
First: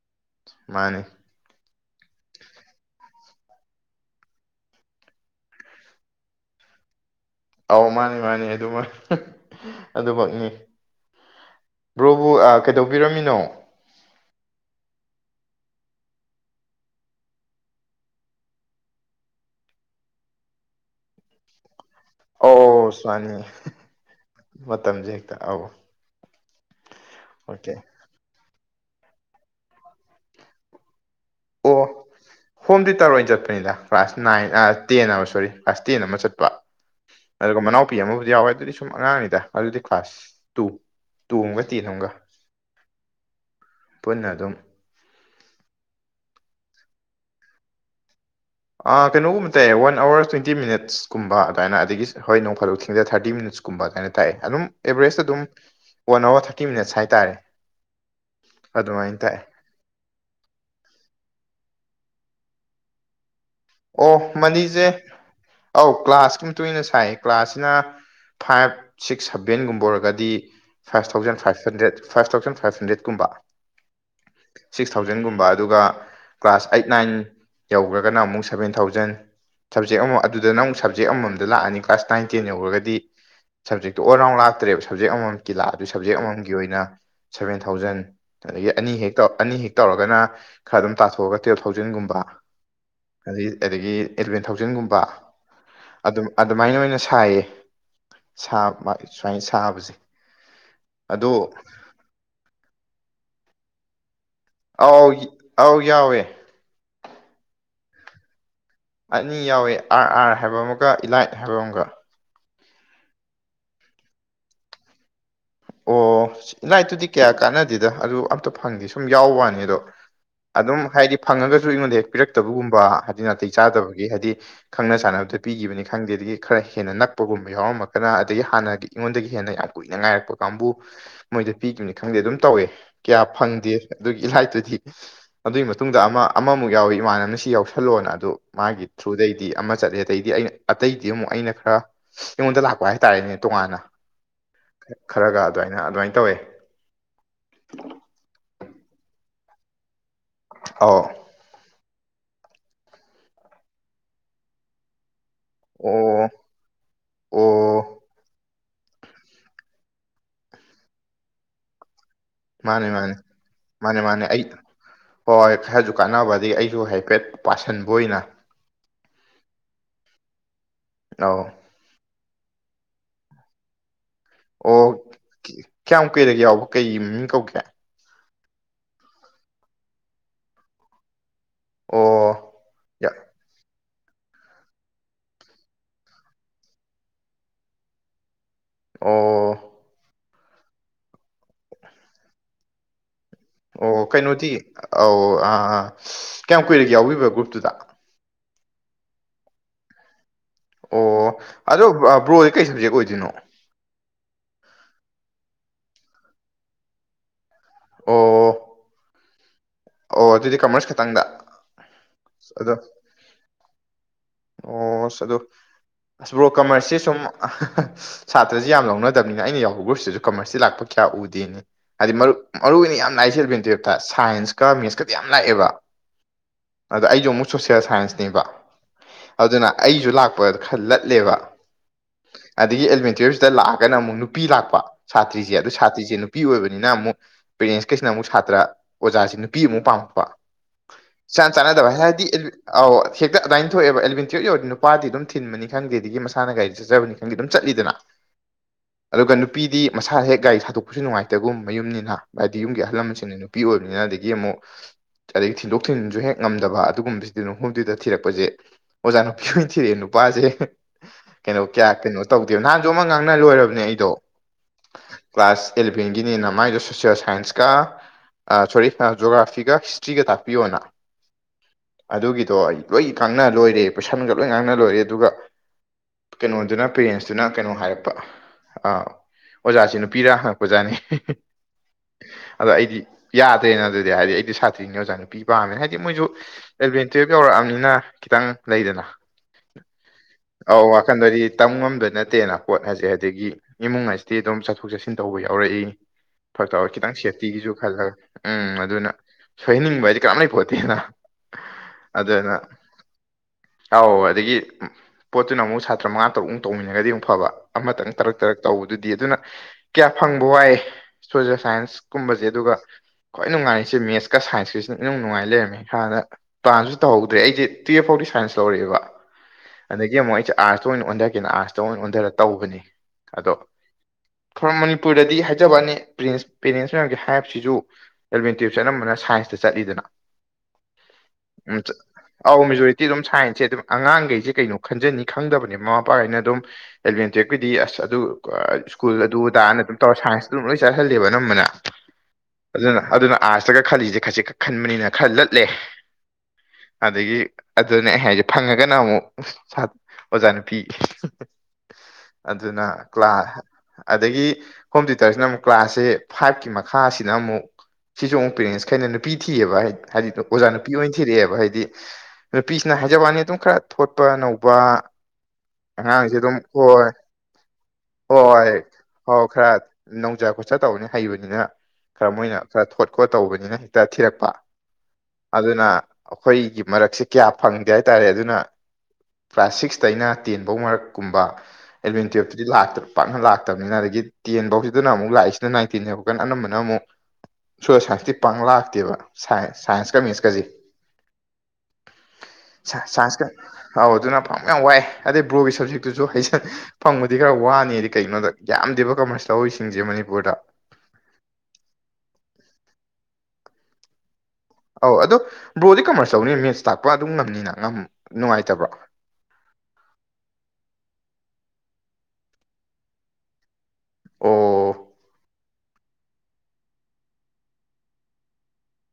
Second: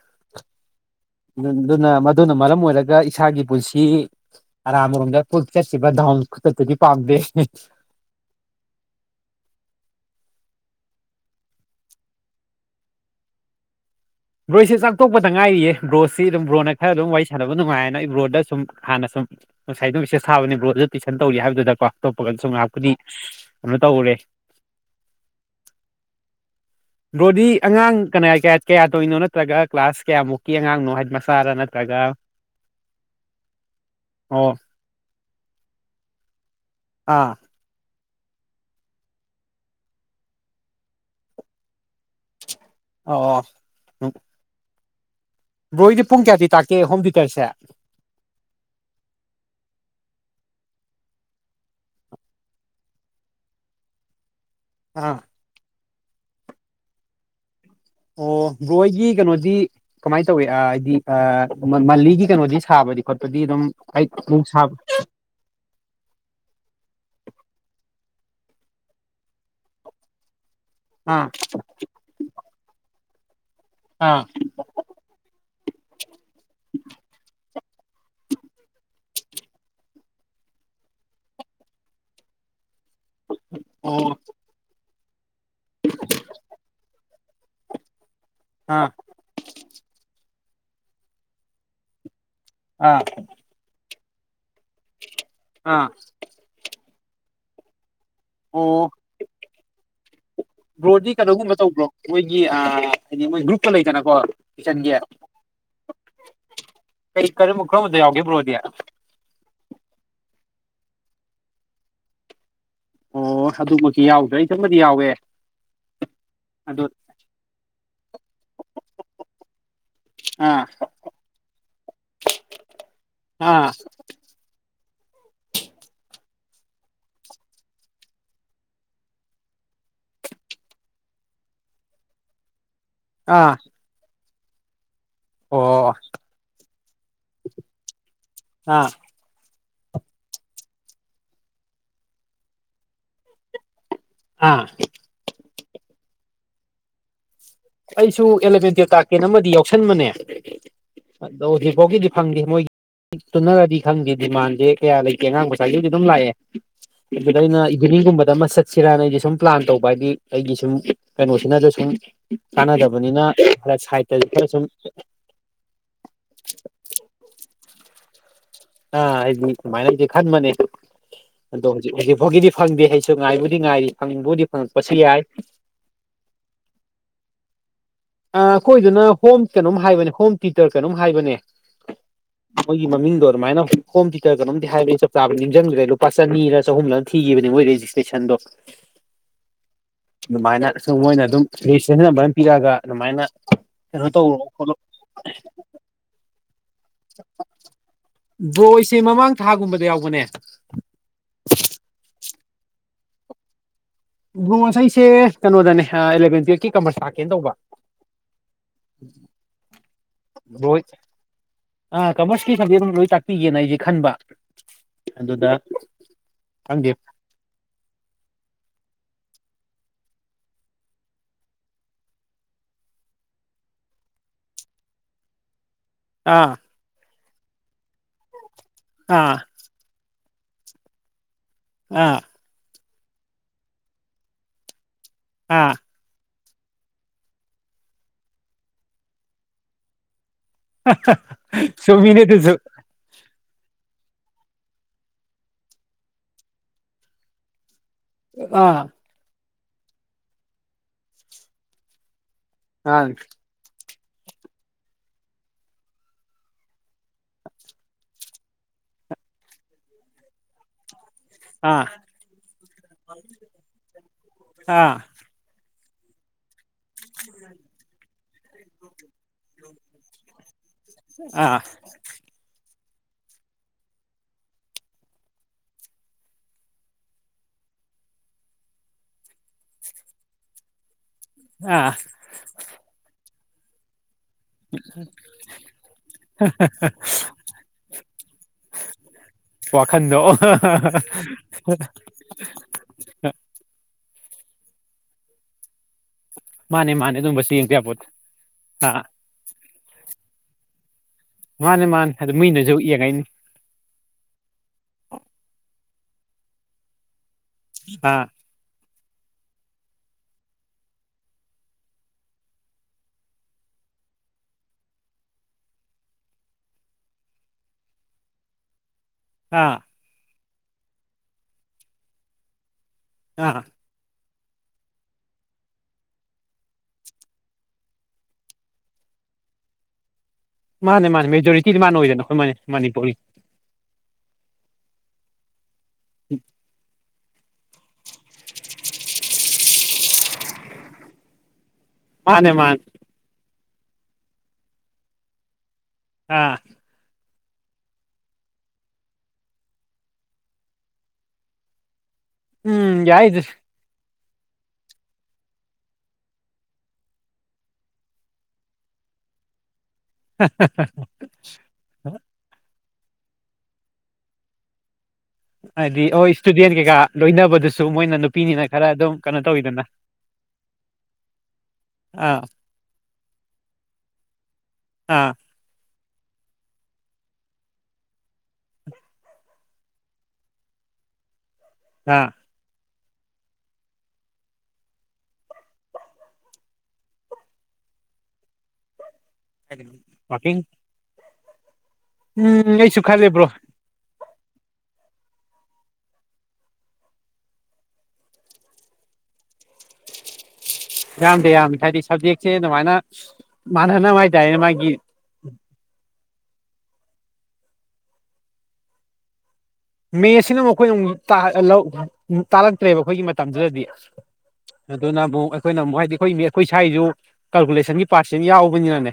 [SPEAKER 2] ꯃꯥꯅꯦ
[SPEAKER 1] ꯃꯗꯨꯅ ꯃꯗꯨꯅ ꯃꯔꯝ ꯑꯣꯏꯔꯒ ꯏꯁꯥꯒꯤ ꯄꯨꯟꯁꯤ ꯑꯔꯥꯟꯕꯔꯣꯝꯗ ꯐꯨꯜ ꯆꯠꯈꯤꯕ ꯗꯥꯎꯟ ꯈꯨꯆꯠꯇꯨꯗꯤ ꯄꯥꯝꯗꯦ
[SPEAKER 2] ꯑꯥꯎ ꯃꯥꯅꯤ ꯃꯥꯅꯤ ꯑꯗꯨꯃꯛ ꯑꯗꯨꯃꯛꯅꯤ ꯕ꯭ꯔꯣꯕꯨ ꯑꯥ ꯀꯩꯗꯧꯕꯤꯔꯝꯃꯤꯅꯣ
[SPEAKER 1] ꯕ꯭ꯔꯣ ꯑꯩꯁꯦ ꯆꯥꯛ ꯇꯣꯛꯄꯥꯇ ꯉꯥꯏꯔꯤꯌꯦ ꯕ꯭ꯔꯣꯁꯤ ꯑꯗꯨꯝ ꯕ꯭ꯔꯣꯅ ꯈꯔ ꯑꯗꯨꯝ ꯋꯥꯔꯤ ꯁꯥꯟꯅꯕ ꯅꯨꯡꯉꯥꯏꯌꯦꯅ ꯑꯩ ꯕ꯭ꯔꯣꯗ ꯁꯨꯝ ꯍꯥꯟꯅ ꯁꯨꯝ ꯉꯁꯥꯏꯗꯣ ꯃꯦꯁꯦꯁ ꯊꯥꯕꯅꯦ ꯕ꯭ꯔꯣꯗꯣ ꯇꯨꯏꯁꯟ ꯇꯧꯔꯤ ꯍꯥꯏꯕꯗꯨꯗꯀꯣ ꯑꯇꯣꯞꯄꯒ ꯁꯨꯝ ꯉꯥꯏꯍꯥꯛꯄꯨꯗꯤ ꯀꯩꯅꯣ ꯇꯧꯔꯨꯔꯦ
[SPEAKER 2] ꯃꯇꯝꯖꯦ ꯍꯦꯛꯇ ꯑꯥꯎ
[SPEAKER 1] ꯕ꯭ꯔꯣꯗꯤ ꯑꯉꯥꯡ ꯀꯅꯥ ꯀꯌꯥ ꯀꯌꯥ ꯇꯧꯔꯤꯅꯣ ꯅꯠꯇ꯭ꯔꯒ ꯀ꯭ꯂꯥꯁ ꯀꯌꯥꯃꯨꯛꯀꯤ ꯑꯉꯥꯡꯅꯣ ꯍꯥꯢꯗꯤ ꯃꯁꯤꯡ
[SPEAKER 2] ꯑꯣ ꯍꯣꯝ ꯇꯨꯢꯇꯥꯔ ꯑꯣꯢꯅ ꯆꯠꯄꯥꯅꯤꯗ ꯀ꯭ꯂꯥꯁ
[SPEAKER 1] ꯑꯣ
[SPEAKER 2] ꯅꯥꯏꯟ ꯑꯥ ꯇꯦꯟ ꯍꯥꯢꯕ ꯁꯣꯔꯤ ꯀ ꯭ꯂꯥꯁ ꯇꯦꯟ ꯑꯃ ꯆꯠꯄ
[SPEAKER 1] ꯑꯥ
[SPEAKER 2] ꯑꯗꯨꯒ ꯃꯅꯥꯎꯄꯤ ꯑꯃꯕꯨꯗꯤ ꯌꯥꯎꯋꯦ ꯑꯗꯨꯗꯤ ꯁꯨꯝ ꯑꯉꯥꯡꯅꯤꯗ ꯑꯗꯨꯗꯤ ꯀ꯭ꯂꯥꯁ ꯇꯨ ꯇꯨ ꯑꯝꯒ ꯇꯦꯟ ꯑꯝꯒ
[SPEAKER 1] ꯑꯣ
[SPEAKER 2] ꯄꯨꯟꯅ ꯑꯗꯨꯝ
[SPEAKER 1] ꯕ꯭ꯔꯣꯍꯣꯏꯗꯤ ꯄꯨꯡ ꯀꯌꯥꯗꯤ ꯇꯥꯛꯀꯦ ꯍꯣꯝ ꯇꯨꯏꯇꯔꯁꯦ
[SPEAKER 2] ꯑꯥ ꯀꯩꯅꯣꯒꯕ ꯇꯥꯛꯑꯦ ꯋꯥꯟ ꯑꯋꯥꯔ ꯇ꯭ꯋꯦꯟꯇꯤ ꯃꯤꯅꯠꯁꯀꯨꯝꯕ ꯑꯗꯥꯏꯅ ꯑꯗꯒꯤ ꯍꯣꯏ ꯅꯣꯡ ꯐꯥꯗꯣꯛ ꯊꯦꯡꯅ ꯊꯔꯇꯤ ꯃꯤꯅꯠꯁꯀꯨꯝ ꯀꯨꯝꯕ ꯑꯗꯥꯏꯅ ꯇꯥꯛꯑꯦ ꯑꯗꯨꯝ ꯑꯦꯚꯔꯦꯖꯇ
[SPEAKER 1] ꯑꯥ
[SPEAKER 2] ꯑꯗꯨꯝ ꯋꯥꯟ ꯑꯋꯥꯔ ꯊꯥꯔꯇꯤ ꯃꯤꯅꯠꯁ ꯍꯥꯏꯇꯥꯔꯦ
[SPEAKER 1] ꯑꯣ ꯕ꯭ꯔꯣ ꯍꯣꯏꯒꯤ
[SPEAKER 2] ꯑꯗꯨꯃꯥꯏꯅ ꯇꯥꯛꯑꯦ
[SPEAKER 1] ꯀꯩꯅꯣꯗꯤ ꯀꯃꯥꯏ ꯇꯧꯋꯤ ꯑꯥ ꯍꯥꯏꯗꯤ ꯑꯥ ꯃꯜꯂꯤꯒꯤ ꯀꯩꯅꯣꯗꯤ ꯁꯥꯕꯗꯤ ꯈꯣꯠꯄꯗꯤ ꯑꯗꯨꯝ
[SPEAKER 2] ꯑꯣ
[SPEAKER 1] ꯑꯩꯃꯨꯛ ꯁꯥꯕ
[SPEAKER 2] ꯃꯅꯤꯖꯦ ꯑꯧ ꯀ꯭ꯂꯥꯁꯀꯤ ꯃꯇꯨꯡ ꯏꯟꯅ ꯁꯥꯏ ꯀ꯭ꯂꯥꯁꯁꯤꯅ ꯐꯥꯏꯕ ꯁꯤꯛꯁ ꯁꯚꯦꯟꯒꯨꯝꯕ ꯑꯣꯏꯔꯒꯗꯤ ꯐꯥꯏꯚ
[SPEAKER 1] ꯑꯥ
[SPEAKER 2] thousand five hundred five thousand five ꯍꯟꯗ꯭ꯔꯦꯠꯀꯨꯝꯕ
[SPEAKER 1] ꯑꯥ
[SPEAKER 2] ꯁꯤꯛꯁ ꯊꯥꯎꯖꯟꯒꯨꯝꯕ ꯑꯗꯨꯒ ꯀ꯭ꯂꯥꯁ ꯑꯩꯠ ꯅꯥꯏꯟ ꯌꯧꯒ꯭ꯔꯒꯅ ꯑꯃꯨꯛ ꯁꯕꯦꯟ ꯊꯥꯎꯖꯟ ꯁꯞꯖꯦꯛ ꯑꯃ ꯑꯗꯨꯗꯅ ꯑꯃꯨꯛ ꯁꯞꯖꯦꯛ ꯑꯃꯃꯝꯗ ꯂꯥꯛꯑꯅꯤ ꯀ꯭ꯂꯥꯁ ꯅꯥꯏꯟ ꯇꯦꯟ ꯌꯧꯒ꯭ꯔꯒꯗꯤ ꯁꯞꯖꯦꯛꯇꯣ
[SPEAKER 1] ꯑꯣ
[SPEAKER 2] ꯑꯣꯜ ꯔꯥꯎꯟ ꯂꯥꯛꯇ꯭ꯔꯦꯕ ꯁꯕꯖꯦꯛ ꯑꯃꯃꯝꯀꯤ ꯂꯥꯛꯑꯗꯤ ꯁꯕꯖꯦꯛ ꯑꯃꯃꯝꯒꯤ ꯑꯣꯏꯅ ꯁꯚꯦꯟ ꯊꯥꯎꯖꯟ ꯑꯗꯒꯤ
[SPEAKER 1] ꯑꯥ
[SPEAKER 2] ꯑꯅꯤ ꯍꯦꯛ ꯇꯧ ꯑꯅꯤ ꯍꯦꯛ ꯇꯧꯔꯒꯅ ꯈꯔ ꯑꯗꯨꯝ ꯇꯥꯊꯣꯛꯑꯒ ꯇꯨꯌꯦꯞ ꯊꯥꯎꯖꯟꯒꯨꯝꯕ
[SPEAKER 1] ꯑꯥ
[SPEAKER 2] ꯑꯗꯒꯤ ꯑꯦꯂꯦꯚꯦꯟ ꯊꯥꯎꯖꯟꯒꯨꯝꯕ
[SPEAKER 1] ꯑꯥ
[SPEAKER 2] ꯑꯗꯨꯝ ꯑꯗꯨꯃꯥꯏꯅ ꯑꯣꯏꯅ ꯁꯥꯏꯌꯦ
[SPEAKER 1] ꯑꯣ
[SPEAKER 2] ꯁꯥꯕ ꯁꯨꯃꯥꯏꯅ ꯁꯥꯕꯖꯦ
[SPEAKER 1] ꯕ꯭ꯔꯣꯗꯤ
[SPEAKER 2] ꯑꯗꯣ
[SPEAKER 1] ꯀꯩꯅꯣꯒꯨꯝꯕ ꯇꯧꯕ꯭ꯔꯣ ꯃꯣꯏꯒꯤ ꯑꯥ ꯍꯥꯏꯗꯤ ꯃꯣꯏ ꯒ꯭ꯔꯨꯞꯀ ꯂꯩꯗꯅꯀꯣ ꯇꯨꯏꯁꯟꯒꯤ
[SPEAKER 2] ꯑꯥꯎ ꯑꯥꯎ ꯌꯥꯎꯋꯦ
[SPEAKER 1] ꯀꯩ ꯀꯔꯝꯕ ꯀꯔꯝꯕꯗ ꯌꯥꯎꯒꯦ ꯕ꯭ꯔꯣꯗꯤ
[SPEAKER 2] ꯑꯅꯤ ꯌꯥꯎꯋꯦ ꯑꯥꯔ ꯑꯥꯔ ꯍꯥꯏꯕ ꯑꯃꯒ ꯏꯂꯥꯏꯠ ꯍꯥꯏꯕ ꯑꯃꯒ
[SPEAKER 1] ꯑꯣ ꯑꯗꯨꯃꯛꯇ ꯌꯥꯎꯗ꯭ꯔꯦ ꯑꯩꯁꯨ ꯑꯃꯗꯤ ꯌꯥꯎꯋꯦ
[SPEAKER 2] ꯑꯣ
[SPEAKER 1] ꯑꯗꯨ
[SPEAKER 2] ꯏꯅꯥꯏꯠꯇꯨꯗꯤ ꯀꯌꯥ ꯀꯥꯟꯅꯗꯦꯗ ꯑꯗꯨ ꯑꯝꯇ ꯐꯪꯗꯦ ꯁꯨꯝ ꯌꯥꯎꯕ ꯋꯥꯅꯦ ꯑꯗꯣ
[SPEAKER 1] ꯑꯥ
[SPEAKER 2] ꯑꯗꯨꯝ ꯍꯥꯏꯗꯤ ꯐꯪꯉꯒꯁꯨ ꯑꯩꯉꯣꯟꯗ ꯍꯦꯛ ꯄꯤꯔꯛꯇꯕꯒꯨꯝꯕ ꯍꯥꯏꯗꯤ ꯅꯥꯇꯩ
[SPEAKER 1] ꯑꯥ
[SPEAKER 2] ꯆꯥꯗꯕꯒꯤ ꯍꯥꯏꯗꯤ ꯈꯪꯅ ꯆꯥꯟꯅꯕꯗ ꯄꯤꯒꯤꯕꯅꯦ ꯈꯪꯗꯦ ꯑꯗꯒꯤ ꯈꯔ ꯍꯦꯟꯅ ꯅꯛꯄꯒꯨꯝꯕ ꯌꯥꯎꯔꯝꯃꯒꯅ ꯑꯗꯒꯤ ꯍꯥꯟꯅꯒꯤ ꯑꯩꯉꯣꯟꯗꯒꯤ ꯍꯦꯟꯅ ꯌꯥꯝ ꯀꯨꯏꯅ ꯉꯥꯏꯔꯛꯄ ꯀꯥꯡꯕꯨ ꯃꯣꯏꯗ ꯄꯤꯒꯤꯕꯅꯤ ꯈꯪꯗꯦ ꯑꯗꯨꯝ ꯇꯧꯋꯦ ꯀꯌꯥ
[SPEAKER 1] ꯑꯥ
[SPEAKER 2] ꯐꯪꯗꯦ ꯑꯗꯨꯒꯤ ꯏꯂꯥꯏꯠꯇꯨꯗꯤ ꯑꯗꯨꯏ
[SPEAKER 1] ꯑꯣ
[SPEAKER 2] ꯃꯇꯨꯡꯗ ꯑꯃ ꯑꯃꯃꯨꯛ ꯌꯥꯎꯏ ꯏꯃꯥꯟꯅꯕꯅ ꯁꯤ ꯌꯥꯎꯁꯜꯂꯣꯅ ꯑꯗꯨ ꯃꯥꯒꯤ
[SPEAKER 1] ꯑꯥ
[SPEAKER 2] ꯊꯨꯔ ꯑꯗꯨꯗꯩꯗꯤ ꯑꯃ ꯆꯠꯂꯦ ꯑꯗꯩꯗꯤ ꯑꯩꯅ ꯑꯇꯩꯗꯤ ꯑꯃꯨꯛ ꯑꯩꯅ ꯈꯔ ꯑꯩꯉꯣꯟꯗ ꯂꯥꯛꯄ ꯍꯥꯏꯇꯥꯔꯦꯅꯦ ꯇꯣꯉꯥꯟꯅ
[SPEAKER 1] ꯍꯥꯥ
[SPEAKER 2] ꯈꯔꯒ ꯑꯗꯨꯋꯥꯏꯅ ꯑꯗꯨꯋꯥꯏꯅ ꯇꯧꯋꯦ
[SPEAKER 1] ꯑꯩꯁꯨ ꯑꯦꯂꯚꯦꯟ ꯇꯨꯋꯦꯞ ꯇꯥꯀꯦꯅ ꯑꯃꯗꯤ ꯌꯥꯎꯁꯟꯕꯅꯦ
[SPEAKER 2] ꯑꯧ
[SPEAKER 1] ꯑꯗꯣ ꯍꯧꯖꯤꯛꯐꯥꯎꯒꯤꯗꯤ ꯐꯪꯗꯦ ꯃꯣꯏꯒꯤ [unintelligible] ꯇꯨꯅꯔꯗꯤ ꯈꯪꯗꯦ ꯗꯤꯃꯥꯟꯖꯦ ꯀꯌꯥ ꯂꯩꯇꯦ ꯑꯉꯥꯡꯁꯦ [unintelligible] ꯑꯗꯨꯝ
[SPEAKER 2] ꯑꯣ
[SPEAKER 1] ꯂꯥꯛꯑꯦ [unintelligible]
[SPEAKER 2] ꯑꯣ
[SPEAKER 1] ꯏꯚꯤꯅꯤꯡꯒꯨꯝꯕꯗ ꯑꯃ ꯆꯠꯁꯤꯔꯥꯅ ꯑꯩꯗꯤ ꯁꯨꯝ ꯄ꯭ꯂꯥꯟ ꯇꯧꯕ ꯍꯥꯏꯗꯤ ꯑꯩꯒꯤ ꯁꯨꯝ ꯀꯩꯅꯣꯁꯤꯅꯖꯨ ꯁꯨꯝ
[SPEAKER 2] ꯃꯥꯅꯦ ꯃꯥꯅꯦ
[SPEAKER 1] ꯀꯥꯟꯅꯗꯕꯅꯤꯅ ꯈꯔ
[SPEAKER 2] ꯃꯥꯅꯦ ꯃꯥꯅꯦ
[SPEAKER 1] ꯁꯥꯏꯠꯇꯁꯨ
[SPEAKER 2] ꯑꯩ
[SPEAKER 1] ꯈꯔ ꯁꯨꯝ
[SPEAKER 2] ꯍꯣꯏ ꯈꯔꯖꯨ ꯀꯥꯟꯅꯕ ꯑꯗꯩ ꯑꯩꯁꯨ ꯍꯥꯏꯐꯦꯠ ꯄꯥꯁꯟꯕ ꯑꯣꯏꯅ
[SPEAKER 1] ꯑꯥ ꯑꯩꯗꯤ ꯑꯗꯨꯃꯥꯏꯅꯗꯤ ꯈꯟꯕꯅꯦ
[SPEAKER 2] ꯑꯧ
[SPEAKER 1] ꯑꯗꯣ ꯍꯧꯖꯤꯛ ꯍꯧꯖꯤꯛꯐꯥꯎꯒꯤꯗꯤ ꯐꯪꯗꯦ ꯑꯩꯁꯨ ꯉꯥꯏꯕꯨꯗꯤ ꯉꯥꯏꯔꯤ ꯐꯪꯕꯨꯗꯤ ꯐꯪꯉꯛꯄꯁꯨ
[SPEAKER 2] ꯑꯣ
[SPEAKER 1] ꯌꯥꯏ
[SPEAKER 2] ꯀꯌꯥꯝ ꯀꯨꯏꯔꯒ ꯌꯥꯎꯕ ꯀꯩ ꯃꯃꯤꯡ ꯀꯧꯒꯦ
[SPEAKER 1] ꯑꯥ ꯑꯩꯈꯣꯏꯗꯨꯅ ꯍꯣꯝ ꯀꯩꯅꯣꯝ ꯍꯥꯏꯕꯅꯦ ꯍꯣꯝ ꯇ꯭ꯌꯨꯇꯔ ꯀꯩꯅꯣꯝ ꯍꯥꯏꯕꯅꯦ
[SPEAKER 2] ꯑꯣ
[SPEAKER 1] ꯃꯣꯏꯒꯤ
[SPEAKER 2] ꯌꯥ-
[SPEAKER 1] ꯃꯃꯤꯡꯗꯣ ꯑꯗꯨꯃꯥꯏꯅ ꯍꯣꯝ ꯇ꯭ꯌꯨꯇꯔ ꯀꯩꯅꯣꯝꯗꯤ ꯍꯥꯏꯕꯅꯤ ꯆꯞ ꯆꯥꯕ ꯅꯤꯡꯖꯤꯡꯗ꯭ꯔꯦ ꯂꯨꯄꯥ ꯆꯅꯤꯔ ꯆꯍꯨꯝꯂ ꯊꯤꯒꯤꯕꯅꯦ ꯃꯣꯏ ꯔꯦꯖꯤꯁꯇ꯭꯭ꯔꯦꯁꯟꯗꯣ
[SPEAKER 2] ꯑꯣ
[SPEAKER 1] ꯑꯗꯨꯃꯥꯏꯅ ꯁꯨꯝ ꯃꯣꯏꯅ ꯑꯗꯨꯝ ꯔꯦꯖꯤꯁꯇ꯭ꯔꯦꯁꯟ ꯅꯝꯕꯔ ꯑꯃ ꯄꯤꯔꯛꯑꯒ ꯑꯗꯨꯃꯥꯏꯅ
[SPEAKER 2] ꯑꯣ
[SPEAKER 1] ꯀꯩꯅꯣ ꯇꯧꯔꯣ
[SPEAKER 2] ꯀꯩꯅꯣꯗꯤ
[SPEAKER 1] ꯈꯣꯠꯂꯣ
[SPEAKER 2] ꯑꯧ ꯑꯥ ꯀꯌꯥꯝ ꯀꯨꯏꯔꯒꯦ ꯌꯥꯎꯕꯤꯕ ꯒ꯭ꯔꯨꯞꯇꯨꯗ
[SPEAKER 1] ꯕ꯭ꯔꯣ ꯑꯩꯁꯦ ꯃꯃꯥꯡ ꯊꯥꯒꯨꯝꯕꯗ ꯌꯥꯎꯕꯅꯦ
[SPEAKER 2] ꯑꯣ ꯑꯗꯣ ꯑꯥ ꯕ꯭ꯔꯣꯖꯦ ꯀꯩ ꯁꯕꯖꯦꯛ ꯑꯣꯏꯗꯣꯏꯅꯣ
[SPEAKER 1] ꯕ꯭ꯔꯣ ꯉꯁꯥꯏꯁꯦ ꯀꯩꯅꯣꯗꯅꯦ ꯑꯥ ꯑꯦꯂꯚꯦꯟ ꯇꯨꯋꯦꯜꯞꯀꯤ ꯀꯃꯔꯁ ꯇꯥꯛꯀꯦꯅ ꯇꯧꯕ
[SPEAKER 2] ꯑꯣ ꯑꯣ ꯑꯗꯨꯗꯤ
[SPEAKER 1] ꯕ꯭ꯔꯣ
[SPEAKER 2] ꯀꯃꯔꯁ ꯈꯛꯇꯪꯗ
[SPEAKER 1] ꯑꯥ ꯀꯃꯔꯁꯀꯤ
[SPEAKER 2] ꯑꯗꯣ
[SPEAKER 1] ꯁꯕꯖꯦꯛ ꯑꯗꯨꯝ ꯂꯣꯏ ꯇꯥꯛꯄꯤꯒꯦꯅ ꯑꯩꯁꯦ ꯈꯟꯕ
[SPEAKER 2] ꯑꯣ ꯑꯁ ꯑꯗꯣ
[SPEAKER 1] ꯑꯗꯨꯗ
[SPEAKER 2] ꯕ꯭ꯔꯣ
[SPEAKER 1] ꯈꯪꯗꯦ
[SPEAKER 2] ꯀꯃꯔꯁꯁꯦ ꯁꯨꯝ ꯑꯍꯥꯍꯥ ꯁꯥꯇ꯭ꯔꯁꯦ ꯌꯥꯝ ꯂꯧꯅꯗꯕꯅꯤꯅ ꯑꯩꯅ ꯌꯥꯎꯕ ꯒ꯭ꯔꯨꯞꯁꯤꯗꯖꯨ ꯀꯃꯔꯁꯇꯤ ꯂꯥꯛꯄ ꯀꯌꯥ ꯎꯗꯦꯅꯦ ꯍꯥꯏꯗꯤ ꯃꯔꯨ ꯃꯔꯨ ꯑꯣꯏꯅ ꯌꯥꯝ ꯂꯥꯛꯏꯁꯦ ꯑꯦꯂꯕꯦꯟ ꯇꯨꯌꯦꯜꯞꯇ ꯁꯥꯏꯟꯁꯀ ꯃꯦꯠꯁꯀꯗꯤ ꯌꯥꯝ ꯂꯥꯛꯑꯦꯕ
[SPEAKER 1] ꯑꯥ
[SPEAKER 2] ꯑꯗ ꯑꯩꯁꯨ ꯑꯃꯨꯛ ꯁꯣꯁꯌꯦꯜ ꯁꯥꯏꯟꯁꯅꯦꯕ
[SPEAKER 1] ꯑꯥ
[SPEAKER 2] ꯑꯗꯨꯅ ꯑꯩꯁꯨ ꯂꯥꯛꯄ ꯈꯔ ꯂꯠꯂꯦꯕ
[SPEAKER 1] ꯑꯥ
[SPEAKER 2] ꯑꯗꯒꯤ ꯑꯦꯂꯕꯦꯟ ꯇꯨꯋꯦꯞꯁꯤꯗ ꯂꯥꯛꯑꯒꯅ ꯑꯃꯨꯛ ꯅꯨꯄꯤ ꯂꯥꯛꯄ ꯁꯥꯇ꯭ꯔꯤꯁꯦ ꯑꯗꯨ
[SPEAKER 1] ꯑꯥ
[SPEAKER 2] ꯁꯥꯇ꯭ꯔꯤꯁꯦ ꯅꯨꯄꯤ ꯑꯣꯏꯕꯅꯤꯅ ꯑꯃꯨꯛ ꯄꯦꯔꯦꯟꯁꯀꯩꯁꯤꯅ ꯑꯃꯨꯛ ꯁꯥꯇ꯭ꯔ ꯑꯣꯖꯥꯁꯤ ꯅꯨꯄꯤ ꯑꯃꯨꯛ ꯄꯥꯝꯃꯛꯄ ꯏꯆꯥꯅ ꯆꯥꯟꯅꯗꯕ ꯍꯥꯏ
[SPEAKER 1] ꯆꯨꯝꯃꯤꯅꯦ
[SPEAKER 2] ꯍꯥꯏꯗꯤ
[SPEAKER 1] ꯑꯗꯨꯁꯨ
[SPEAKER 2] ꯑꯧ ꯍꯦꯛꯇ ꯑꯗꯨꯃꯥꯏꯅ ꯊꯣꯛꯑꯦꯕ ꯑꯦꯜꯕꯦꯟ ꯇꯨꯋꯦꯜꯞ ꯌꯧꯔꯗꯤ ꯅꯨꯄꯥꯗꯤ ꯑꯗꯨꯝ ꯊꯤꯟꯕ ꯅꯤ ꯈꯪꯗꯦ ꯑꯗꯒꯤ ꯃꯁꯥꯅ ꯒꯥꯔꯤ ꯆꯠꯆꯕꯅꯤ ꯈꯪꯗꯦ ꯑꯗꯨꯝ ꯆꯠꯂꯤꯗꯅ
[SPEAKER 1] ꯑꯥ
[SPEAKER 2] ꯑꯗꯨꯒ ꯅꯨꯄꯤꯗꯤ ꯃꯁꯥ ꯍꯦꯛ ꯒꯥꯔꯤ ꯊꯥꯗꯣꯛꯄꯁꯨ ꯅꯨꯡꯉꯥꯏꯇꯒꯨꯝ ꯃꯌꯨꯝꯅꯤꯅ ꯍꯥꯏꯗꯤ ꯌꯨꯝꯒꯤ ꯑꯍꯜ
[SPEAKER 1] ꯑꯥ
[SPEAKER 2] ꯂꯃꯟꯁꯤꯡꯅꯁꯨ ꯅꯨꯄꯤ ꯑꯣꯏꯕꯅꯤꯅ ꯑꯗꯒꯤ ꯑꯃꯨꯛ ꯑꯗꯒꯤ ꯊꯤꯟꯗꯣꯛ ꯊꯤꯟꯖꯤꯟꯁꯨ ꯍꯦꯛ ꯉꯝꯗꯕ ꯑꯗꯨꯒꯨꯝꯕꯁꯤꯗꯤ ꯑꯗꯨꯝ ꯍꯣꯝꯇꯤꯌꯨꯇꯔ ꯊꯤꯔꯛꯄꯁꯦ ꯑꯣꯖꯥ ꯅꯨꯄꯤ ꯑꯣꯏꯅ ꯊꯤꯔꯛꯑꯦ ꯅꯨꯄꯥꯁꯦ ꯀꯩꯅꯣ
[SPEAKER 1] ꯑꯥ
[SPEAKER 2] ꯀꯌꯥ ꯀꯩꯅꯣ ꯇꯧꯗꯦꯕ ꯅꯍꯥꯟꯁꯨ ꯑꯃ ꯉꯥꯡꯅ ꯂꯣꯏꯔꯕꯅꯦ ꯑꯩꯗꯣ
[SPEAKER 1] ꯑꯥ
[SPEAKER 2] ꯀ꯭ꯂꯥꯁ ꯑꯦꯂꯕꯦꯟꯒꯤꯅꯤꯅ ꯃꯥꯏꯗꯣ ꯁꯣꯁꯤꯌꯦꯜ ꯁꯥꯏꯟꯁꯀ ꯁꯣꯔꯤ ꯖꯣꯒ꯭ꯔꯥꯐꯤꯒ ꯍꯤꯁꯇ꯭ꯔꯤꯒ ꯇꯥꯛꯄꯤꯌꯣꯅ
[SPEAKER 1] ꯑꯥ
[SPEAKER 2] ꯑꯗꯨꯒꯤꯗꯣ ꯑꯩ ꯂꯣꯏ ꯉꯥꯡꯅ ꯂꯣꯏꯔꯦ ꯄꯩꯁꯥ ꯅꯨꯡꯁꯥ ꯂꯣꯏ ꯉꯥꯡꯅ ꯂꯣꯏꯔꯦ ꯑꯗꯨꯒ ꯀꯩꯅꯣꯗꯨꯅ ꯄꯦꯔꯦꯟꯁꯇꯨꯅ ꯀꯩꯅꯣ ꯍꯥꯏꯔꯛꯄ ꯑꯥ ꯑꯣꯖꯥꯁꯤ ꯅꯨꯄꯤꯔꯥ ꯍꯪꯉꯛꯄ ꯖꯥꯠꯅꯤ
[SPEAKER 1] ꯑꯥ
[SPEAKER 2] ꯑꯗꯣ ꯑꯩꯗꯤ ꯌꯥꯗ꯭ꯔꯦꯅ ꯑꯗꯨꯗꯤ ꯍꯥꯏꯗꯤ ꯑꯩꯗꯤ ꯁꯥꯇ꯭ꯔꯤꯅꯤꯅ ꯑꯣꯖꯥ ꯅꯨꯄꯤ ꯄꯥꯝꯃꯦ ꯍꯥꯏꯗꯤ ꯃꯣꯏꯁꯨ ꯑꯦꯂꯚꯦꯟ ꯇꯨꯌꯦꯞ ꯌꯧꯔꯛꯑꯕꯅꯤꯅ ꯈꯤꯇꯪ ꯂꯩꯗꯅ
[SPEAKER 1] ꯋꯥꯈꯟꯗꯣ
[SPEAKER 2] ꯑꯧ ꯋꯥꯈꯟꯗꯗꯤ ꯇꯝ ꯉꯝꯕ ꯅꯠꯇꯦꯅ ꯄꯣꯠ ꯍꯥꯏꯁꯦ ꯑꯗꯨꯗꯒꯤ ꯏꯃꯨꯡ ꯍꯥꯏꯁꯤꯗꯤ ꯑꯗꯨꯝ ꯆꯠꯊꯣꯛ ꯆꯠꯁꯤꯟ ꯇꯧꯕ ꯌꯥꯎꯔꯛꯏ ꯐꯛ ꯇꯧꯔ
[SPEAKER 1] ꯃꯥꯅꯦ
[SPEAKER 2] ꯈꯤꯇꯪ
[SPEAKER 1] ꯃꯥꯅꯦ ꯑꯗꯨꯝꯕꯁꯨ
[SPEAKER 2] ꯁꯦꯐꯇꯤꯒꯤꯁꯨ
[SPEAKER 1] ꯌꯦꯡꯕ ꯌꯥꯄꯣꯠꯇꯦ
[SPEAKER 2] ꯈꯜꯂꯒ ꯎꯝ
[SPEAKER 1] ꯑꯥ
[SPEAKER 2] ꯑꯗꯨꯅ ꯁꯣꯏꯍꯅꯤꯡꯕ ꯍꯥꯏꯗꯤ ꯀꯅꯥꯝ ꯂꯩꯄꯣꯠꯇꯦꯅ
[SPEAKER 1] ꯃꯥꯅꯦ ꯃꯥꯅꯦ ꯑꯗꯨ ꯃꯤꯅꯁꯨ ꯌꯦꯡꯉꯛꯏꯅꯤ
[SPEAKER 2] ꯑꯥꯎ ꯑꯗꯒꯤ ꯄꯣꯠꯇꯨꯅ ꯑꯃꯨꯛ ꯁꯥꯇ꯭ꯔ ꯃꯉꯥ ꯇꯔꯨꯛꯃꯨꯛ ꯇꯧꯃꯤꯟꯅꯔꯒꯗꯤ ꯑꯃꯨꯛ ꯐꯕ ꯑꯃꯇꯪ
[SPEAKER 1] ꯑꯥ
[SPEAKER 2] ꯇꯔꯛ ꯇꯔꯛ ꯇꯧꯕꯗꯨꯗꯤ ꯑꯗꯨꯅ ꯀꯌꯥ ꯐꯪꯕ ꯋꯥꯏ ꯁꯣꯁꯦꯜ ꯁꯥꯏꯟꯁ ꯀꯨꯝꯕꯁꯦ ꯑꯗꯨꯒ ꯈ꯭ꯋꯥꯏ ꯅꯨꯡꯉꯥꯏꯔꯤꯁꯦ ꯃꯦꯠꯁꯀ ꯁꯥꯏꯟꯁꯀꯁꯤꯅ ꯏꯅꯨꯡ ꯅꯨꯡꯉꯥꯏ ꯂꯩꯔꯝꯃꯦ ꯍꯥꯟꯅ ꯄ꯭ꯂꯥꯟꯁꯨ ꯇꯧꯍꯧꯗ꯭ꯔꯦ ꯑꯩꯁꯦ ꯇꯨꯌꯦꯐ ꯐꯥꯎꯗꯤ ꯁꯥꯏꯟꯁ ꯂꯧꯔꯛꯑꯦꯕ
[SPEAKER 1] ꯑꯥ
[SPEAKER 2] ꯑꯗꯒꯤ ꯑꯃꯨꯛ ꯑꯩꯁꯦ ꯑꯥꯔꯠꯁꯇ ꯑꯣꯏꯅ ꯑꯣꯟꯊꯒꯦꯅ ꯑꯥꯔꯠꯁꯇ ꯑꯣꯏꯅ ꯑꯣꯟꯊꯔꯒ ꯇꯧꯕꯅꯦ ꯑꯗꯣ
[SPEAKER 1] ꯑꯥ
[SPEAKER 2] ꯃꯅꯤꯄꯨꯔꯗꯗꯤ ꯍꯥꯏꯖꯕ ꯋꯥꯅꯤ ꯄꯦꯔꯦꯟ ꯄꯦꯔꯦꯟꯁ ꯃꯌꯥꯝꯒꯤ ꯍꯥꯏꯕꯁꯤꯁꯨ ꯑꯦꯂꯕꯦꯟ ꯇꯨꯋꯦꯞ ꯑꯅꯝꯕꯅ ꯁꯥꯏꯟꯁꯇ ꯆꯠꯂꯤꯗꯅ
[SPEAKER 1] ꯃꯥꯅꯦ ꯃꯥꯅꯦ ꯃꯦꯖꯣꯔꯤꯇꯤꯗꯤ
[SPEAKER 2] ꯎꯝ
[SPEAKER 1] ꯃꯥꯅ ꯑꯣꯏꯗꯅ ꯑꯩꯈꯣꯏ ꯃꯅꯤ
[SPEAKER 2] ꯑꯧ ꯃꯦꯖꯣꯔꯤꯇꯤ
[SPEAKER 1] ꯃꯅꯤꯄꯨꯔꯒꯤ
[SPEAKER 2] ꯑꯗꯨꯝ ꯁꯥꯏꯟꯁꯁꯦ ꯑꯗꯨꯝ ꯑꯉꯥꯡꯈꯩꯁꯦ ꯀꯩꯅꯣ ꯈꯟꯖꯅꯤ ꯈꯪꯗꯕꯅꯦ ꯃꯃꯥ ꯃꯄꯥꯈꯩꯅ ꯑꯗꯨꯝ ꯑꯦꯂꯕꯦꯟ ꯇꯨꯋꯜꯞꯀꯤꯗꯤ ꯑꯁ ꯑꯗꯨ ꯁ꯭ꯀꯨꯜ ꯑꯗꯨ ꯑꯗꯥꯑꯅ ꯑꯗꯨꯝ ꯇꯧꯔ ꯁꯥꯏꯟꯁꯇ ꯑꯗꯨꯝ ꯂꯣꯏ ꯆꯠꯍꯜꯂꯦꯕ ꯑꯅꯝꯕꯅ
[SPEAKER 1] ꯃꯥꯅꯦ ꯃꯥꯅꯦ
[SPEAKER 2] ꯑꯗꯨꯅ ꯑꯗꯨꯅ ꯑꯥꯔꯠꯁꯇꯒ ꯈꯜꯂꯤꯁꯦ ꯈꯖꯤꯛ ꯈꯛ ꯈꯟꯕꯅꯤꯅ ꯈꯔ ꯂꯠꯂꯦ
[SPEAKER 1] ꯑꯥ
[SPEAKER 2] ꯑꯗꯒꯤ ꯑꯗꯨꯅꯦ ꯑꯩ ꯍꯥꯏꯁꯦ ꯐꯪꯉꯒꯅ ꯑꯃꯨꯛ ꯑꯣꯖꯥꯅꯨꯄꯤ
[SPEAKER 1] [inaudible]
[SPEAKER 2] ꯑꯗꯨꯅ
[SPEAKER 1] ꯌꯥꯏꯗ
[SPEAKER 2] ꯀ꯭ꯂꯥꯁ ꯑꯗꯒꯤ ꯍꯣꯝ ꯇꯤꯌꯨꯇꯔꯁꯤꯅ ꯑꯃꯨꯛ ꯀ꯭ꯂꯥꯁꯁꯦ ꯐꯥꯏꯚꯀꯤ ꯃꯈꯥꯁꯤꯅ ꯑꯃꯨꯛ ꯁꯤꯁꯨ ꯑꯃꯨꯛ ꯄꯦꯔꯦꯟꯁ ꯈꯩꯅ ꯅꯨꯄꯤ ꯊꯤꯑꯕ ꯍꯥꯏꯗꯤ ꯍꯥꯏꯗꯤ ꯑꯣꯖꯥ ꯅꯨꯄꯤ ꯑꯣꯏꯅ ꯊꯤꯔꯛꯑꯦꯕ ꯍꯥꯏꯗꯤ ꯅꯨꯄꯤꯁꯤꯅ ꯍꯥꯏꯖꯕ ꯋꯥꯅꯤ ꯑꯗꯨꯝ ꯈꯔ ꯊꯣꯠꯄ ꯅꯧꯕ
[SPEAKER 1] ꯍꯥꯏꯗꯤ ꯍꯣꯏ
[SPEAKER 2] ꯑꯉꯥꯡꯁꯦ ꯑꯗꯨꯝ
[SPEAKER 1] ꯏꯁꯇꯨꯗꯦꯟ ꯀꯩꯀꯥ
[SPEAKER 2] ꯍꯣꯏ
[SPEAKER 1] ꯂꯣꯏꯅꯕꯗꯨꯁꯨ ꯃꯣꯏꯅ ꯅꯨꯄꯤꯅꯤꯅ ꯈꯔ ꯑꯗꯨꯝ ꯀꯩꯅꯣ ꯇꯧꯋꯤꯗꯅ
[SPEAKER 2] ꯅꯧꯖꯥ ꯈꯣꯠꯆꯥ ꯇꯧꯕꯅꯤ ꯍꯩꯕꯅꯤꯅ ꯈꯔ
[SPEAKER 1] ꯑꯥ
[SPEAKER 2] ꯃꯣꯏꯅ ꯈꯔ ꯈꯣꯠ ꯈꯣꯠ ꯇꯧꯕꯅꯤꯅ ꯍꯦꯛꯇ ꯊꯤꯔꯛꯄ
[SPEAKER 1] ꯑꯥ
[SPEAKER 2] ꯑꯗꯨꯅ ꯑꯩꯈꯣꯏꯒꯤ ꯃꯔꯛꯁꯤ ꯀꯌꯥ ꯐꯪꯗꯦ ꯍꯥꯏꯇꯥꯔꯦ ꯑꯗꯨꯅ ꯀ꯭ꯂꯥꯁ ꯁꯤꯛꯁꯇꯩꯅ ꯇꯦꯟꯕꯧ ꯃꯔꯛꯀꯨꯝꯕ
[SPEAKER 1] ꯑꯥ
[SPEAKER 2] ꯑꯦꯂꯚꯦꯟ ꯇꯨꯋꯦꯞ ꯗꯨꯗꯤ ꯂꯥꯛꯇꯞ ꯄꯥꯛꯅ ꯂꯥꯛꯇꯝꯅꯤꯅ ꯑꯗꯒꯤ ꯇꯦꯟꯐꯧꯁꯤꯗꯅ ꯑꯃꯨꯛ ꯂꯥꯛꯏꯁꯤꯅ ꯅꯥꯏꯟꯇꯤꯟꯅꯦꯕ ꯑꯅꯝꯕꯅ ꯑꯃꯨꯛ ꯁꯣꯏꯁ ꯁꯥꯏꯟꯁꯇꯤ ꯄꯪ ꯂꯥꯛꯇꯦꯕ ꯁꯥꯏ ꯁꯥꯏꯟꯁꯀ
[SPEAKER 1] ꯋꯥꯀꯤꯡ
[SPEAKER 2] ꯃꯤꯠꯁꯀꯖꯦ
[SPEAKER 1] ꯎꯝ ꯑꯩꯁꯨ ꯈꯜꯂꯦ
[SPEAKER 2] ꯁꯁꯥꯏꯟꯁꯀꯥ
[SPEAKER 1] ꯕ꯭ꯔꯣ
[SPEAKER 2] ꯍꯥꯎ ꯑꯗꯨꯅ ꯄꯪꯕ ꯌꯥꯝ ꯋꯥꯏ ꯑꯗꯩ ꯕ꯭ꯔꯣꯒꯤ ꯁꯕꯖꯦꯛꯇꯨꯖꯨ ꯍꯩꯁꯠ ꯐꯪꯕꯗꯤ ꯈꯔ ꯋꯥꯅꯤꯗꯤ ꯀꯩꯒꯤꯅꯣꯗ ꯌꯥꯝꯗꯦꯕ ꯀꯃꯔꯁ ꯂꯧꯔꯤꯁꯤꯡꯖꯦ ꯃꯅꯤꯄꯨꯔꯗ
[SPEAKER 1] ꯌꯥꯝꯗꯦ ꯌꯥꯝꯗꯦ ꯍꯥꯏꯗꯤ ꯁꯞꯖꯦꯛꯁꯦ ꯑꯗꯨꯃꯥꯏꯅ ꯃꯥꯟꯍꯟꯅꯕ ꯍꯥꯏꯇꯥꯔꯦꯅꯦ ꯃꯥꯒꯤ
[SPEAKER 2] ꯑꯣ ꯑꯗꯣ ꯕ꯭ꯔꯣꯗꯤ ꯀꯃꯔꯁ ꯂꯧꯅꯤ ꯃꯦꯠꯁ ꯇꯥꯛꯄ ꯑꯗꯨꯝ ꯉꯝꯅꯤꯅ ꯉꯝ ꯅꯨꯡꯉꯥꯏꯇꯕ꯭ꯔꯣ
[SPEAKER 1] ꯃꯦꯁꯤꯅ ꯃꯨ ꯈꯣꯏꯅ ꯑꯃꯨꯛ ꯇꯥ ꯑꯥ ꯂꯧ ꯇꯥꯂꯛꯇ꯭ꯔꯦꯕ ꯑꯩꯈꯣꯏꯒꯤ ꯃꯇꯝꯗꯨꯗꯗꯤ
[SPEAKER 2] ꯑꯣ
[SPEAKER 1] ꯑꯗꯨꯅ ꯑꯃꯨꯛ ꯑꯩꯈꯣꯏꯅ ꯑꯃꯨꯛ ꯍꯥꯏꯗꯤ ꯑꯩꯈꯣꯏ ꯃꯦ ꯑꯩꯈꯣꯏ ꯁꯋꯥꯏꯖꯨ ꯀꯥꯜꯀꯨꯂꯦꯁꯟꯒꯤ ꯄꯥꯔꯠꯁꯦ ꯑꯝ ꯌꯥꯎꯕꯅꯤꯅꯅꯦ